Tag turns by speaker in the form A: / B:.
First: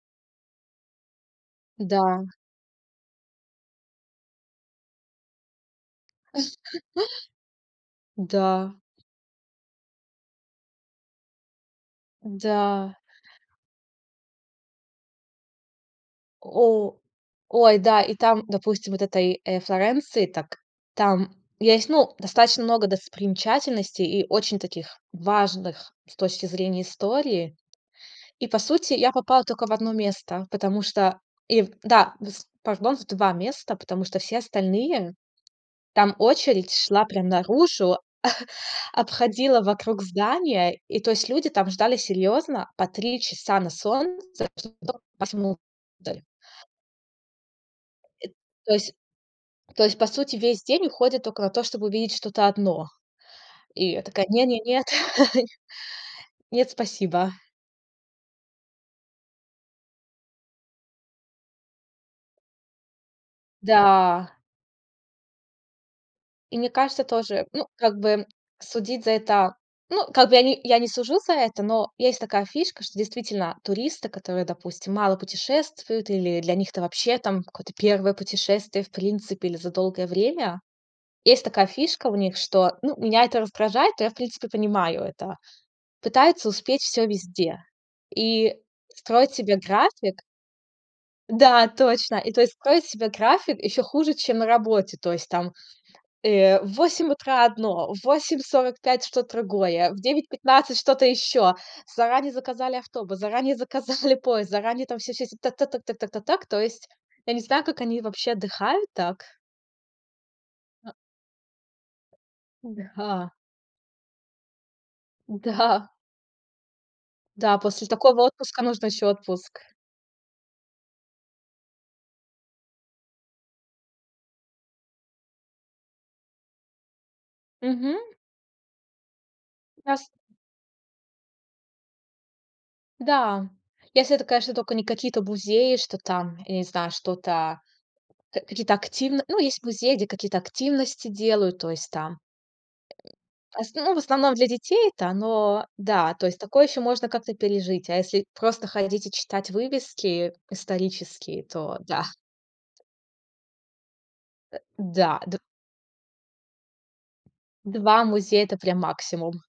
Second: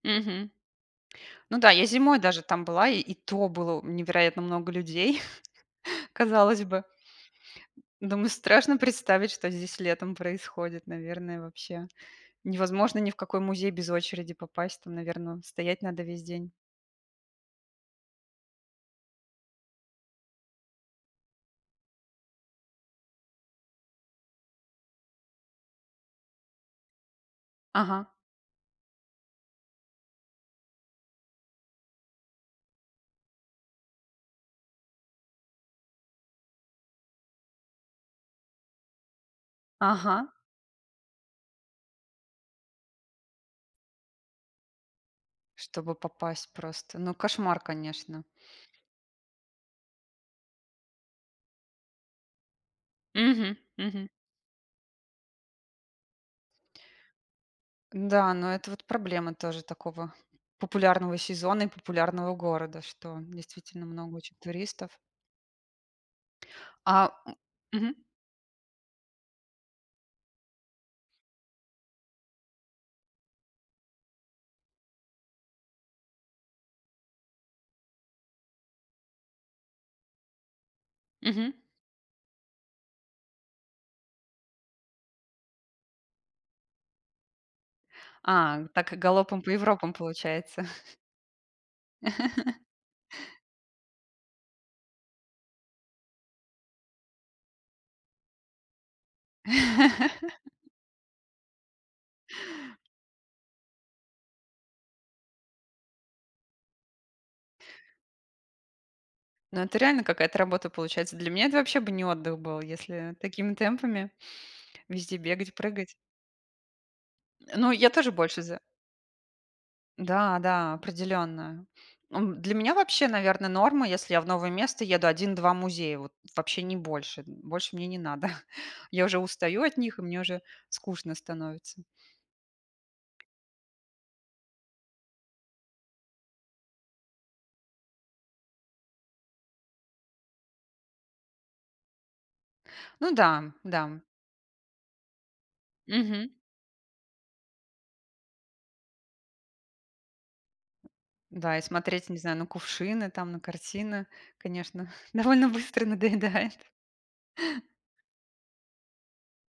A: Мгм. Ну да, я зимой
B: Да.
A: даже там была, и и то было у невероятно много людей. Казалось бы. Думаю,
B: Да.
A: страшно представить, что здесь летом происходит, наверное, вообще.
B: Да.
A: Невозможно ни в какой музей без очереди попасть. Там, наверно, стоять надо весь день.
B: О. Ой, да, и там, допустим, вот этой, э, Флоренции, так там есть, ну, достаточно много достопримечательностей и очень таких, важных с точки зрения истории.
A: Ага.
B: И по сути, я попала только в 1 место, потому что ив да, вс пардон, в 2 места. Потому что все остальные там очередь шла прям наружу, обходила вокруг
A: Ага.
B: здания. И то есть люди там ждали серьёзно по 3 часа на солнце, чтоб тока попасть
A: Чтобы
B: внутрь.
A: попасть просто. Ну, кошмар, конечно.
B: Эт то есть то есть по сути весь день уходит только на то, чтобы увидеть что-то одно.
A: Мгм.
B: И я
A: Мгм.
B: такая: не не нет. Нет, спасибо.
A: Да, но это вот проблема тоже такого популярного сезона и популярного города, что, действительно, много
B: Да.
A: очень туристов.
B: И мне кажется
A: А, м
B: тоже ну, как
A: мгм.
B: бы судить за это. Ну, как бы я не я не сужу за это, но есть такая фишка, что, действительно, туристы, которые, допустим, мало путешествуют, или для них это вообще там какое-то 1 путешествие в принципе или за долгое время. Есть
A: Мгм.
B: такая фишка у них, что ну, меня это раздражает, но я в принципе понимаю это. Пытаются успеть всё везде. И
A: А. Так и
B: строить
A: галопом по
B: себе
A: Европам,
B: график
A: получается.
B: да, точно. И то есть строить себе график ещё хуже, чем на работе. То есть там, э, в 8 утра одно, в 8:45 что-то другое, в девять пятнадцать что-то ещё. Заранее заказали автобус, заранее заказали поезд, заранее там всё, всё, всё. Так, так, так, так, так, так, так. То есть. Я не знаю, как они вообще отдыхают так.
A: Ну, это реально какая-то работа
B: Э.
A: получается. Для меня это вообще бы не отдых был, если
B: Да.
A: такими темпами везде бегать,
B: Да.
A: прыгать.
B: Да.
A: Ну,
B: После
A: я тоже
B: такого
A: больше за.
B: отпуска нужно ещё отпуск.
A: Да, да, определённо. Эм, для меня вообще, наверно, норма, если я в новое место еду, 1-2 музея вот, вообще не больше. Больше мне
B: Мгм.
A: не надо. Я уже устаю от них, и
B: Раз.
A: мне уже скучно становится.
B: Да. Если это, конечно, только не какие-то музеи, что там, я не знаю, что-то ка какие-то активно ну, есть музеи, где какие-то активности делают. То есть там
A: Ну да.
B: асн ну, в
A: Да.
B: основном для детей-то оно да, то
A: Мгм.
B: есть такое ещё можно как-то пережить. А если просто ходить и читать вывески исторические,
A: Да, и
B: то да.
A: смотреть, не знаю, на кувшины там, на картины,
B: Э,
A: конечно,
B: да. Д.
A: довольно быстро надоедает.
B: 2 музея- это прям максимум.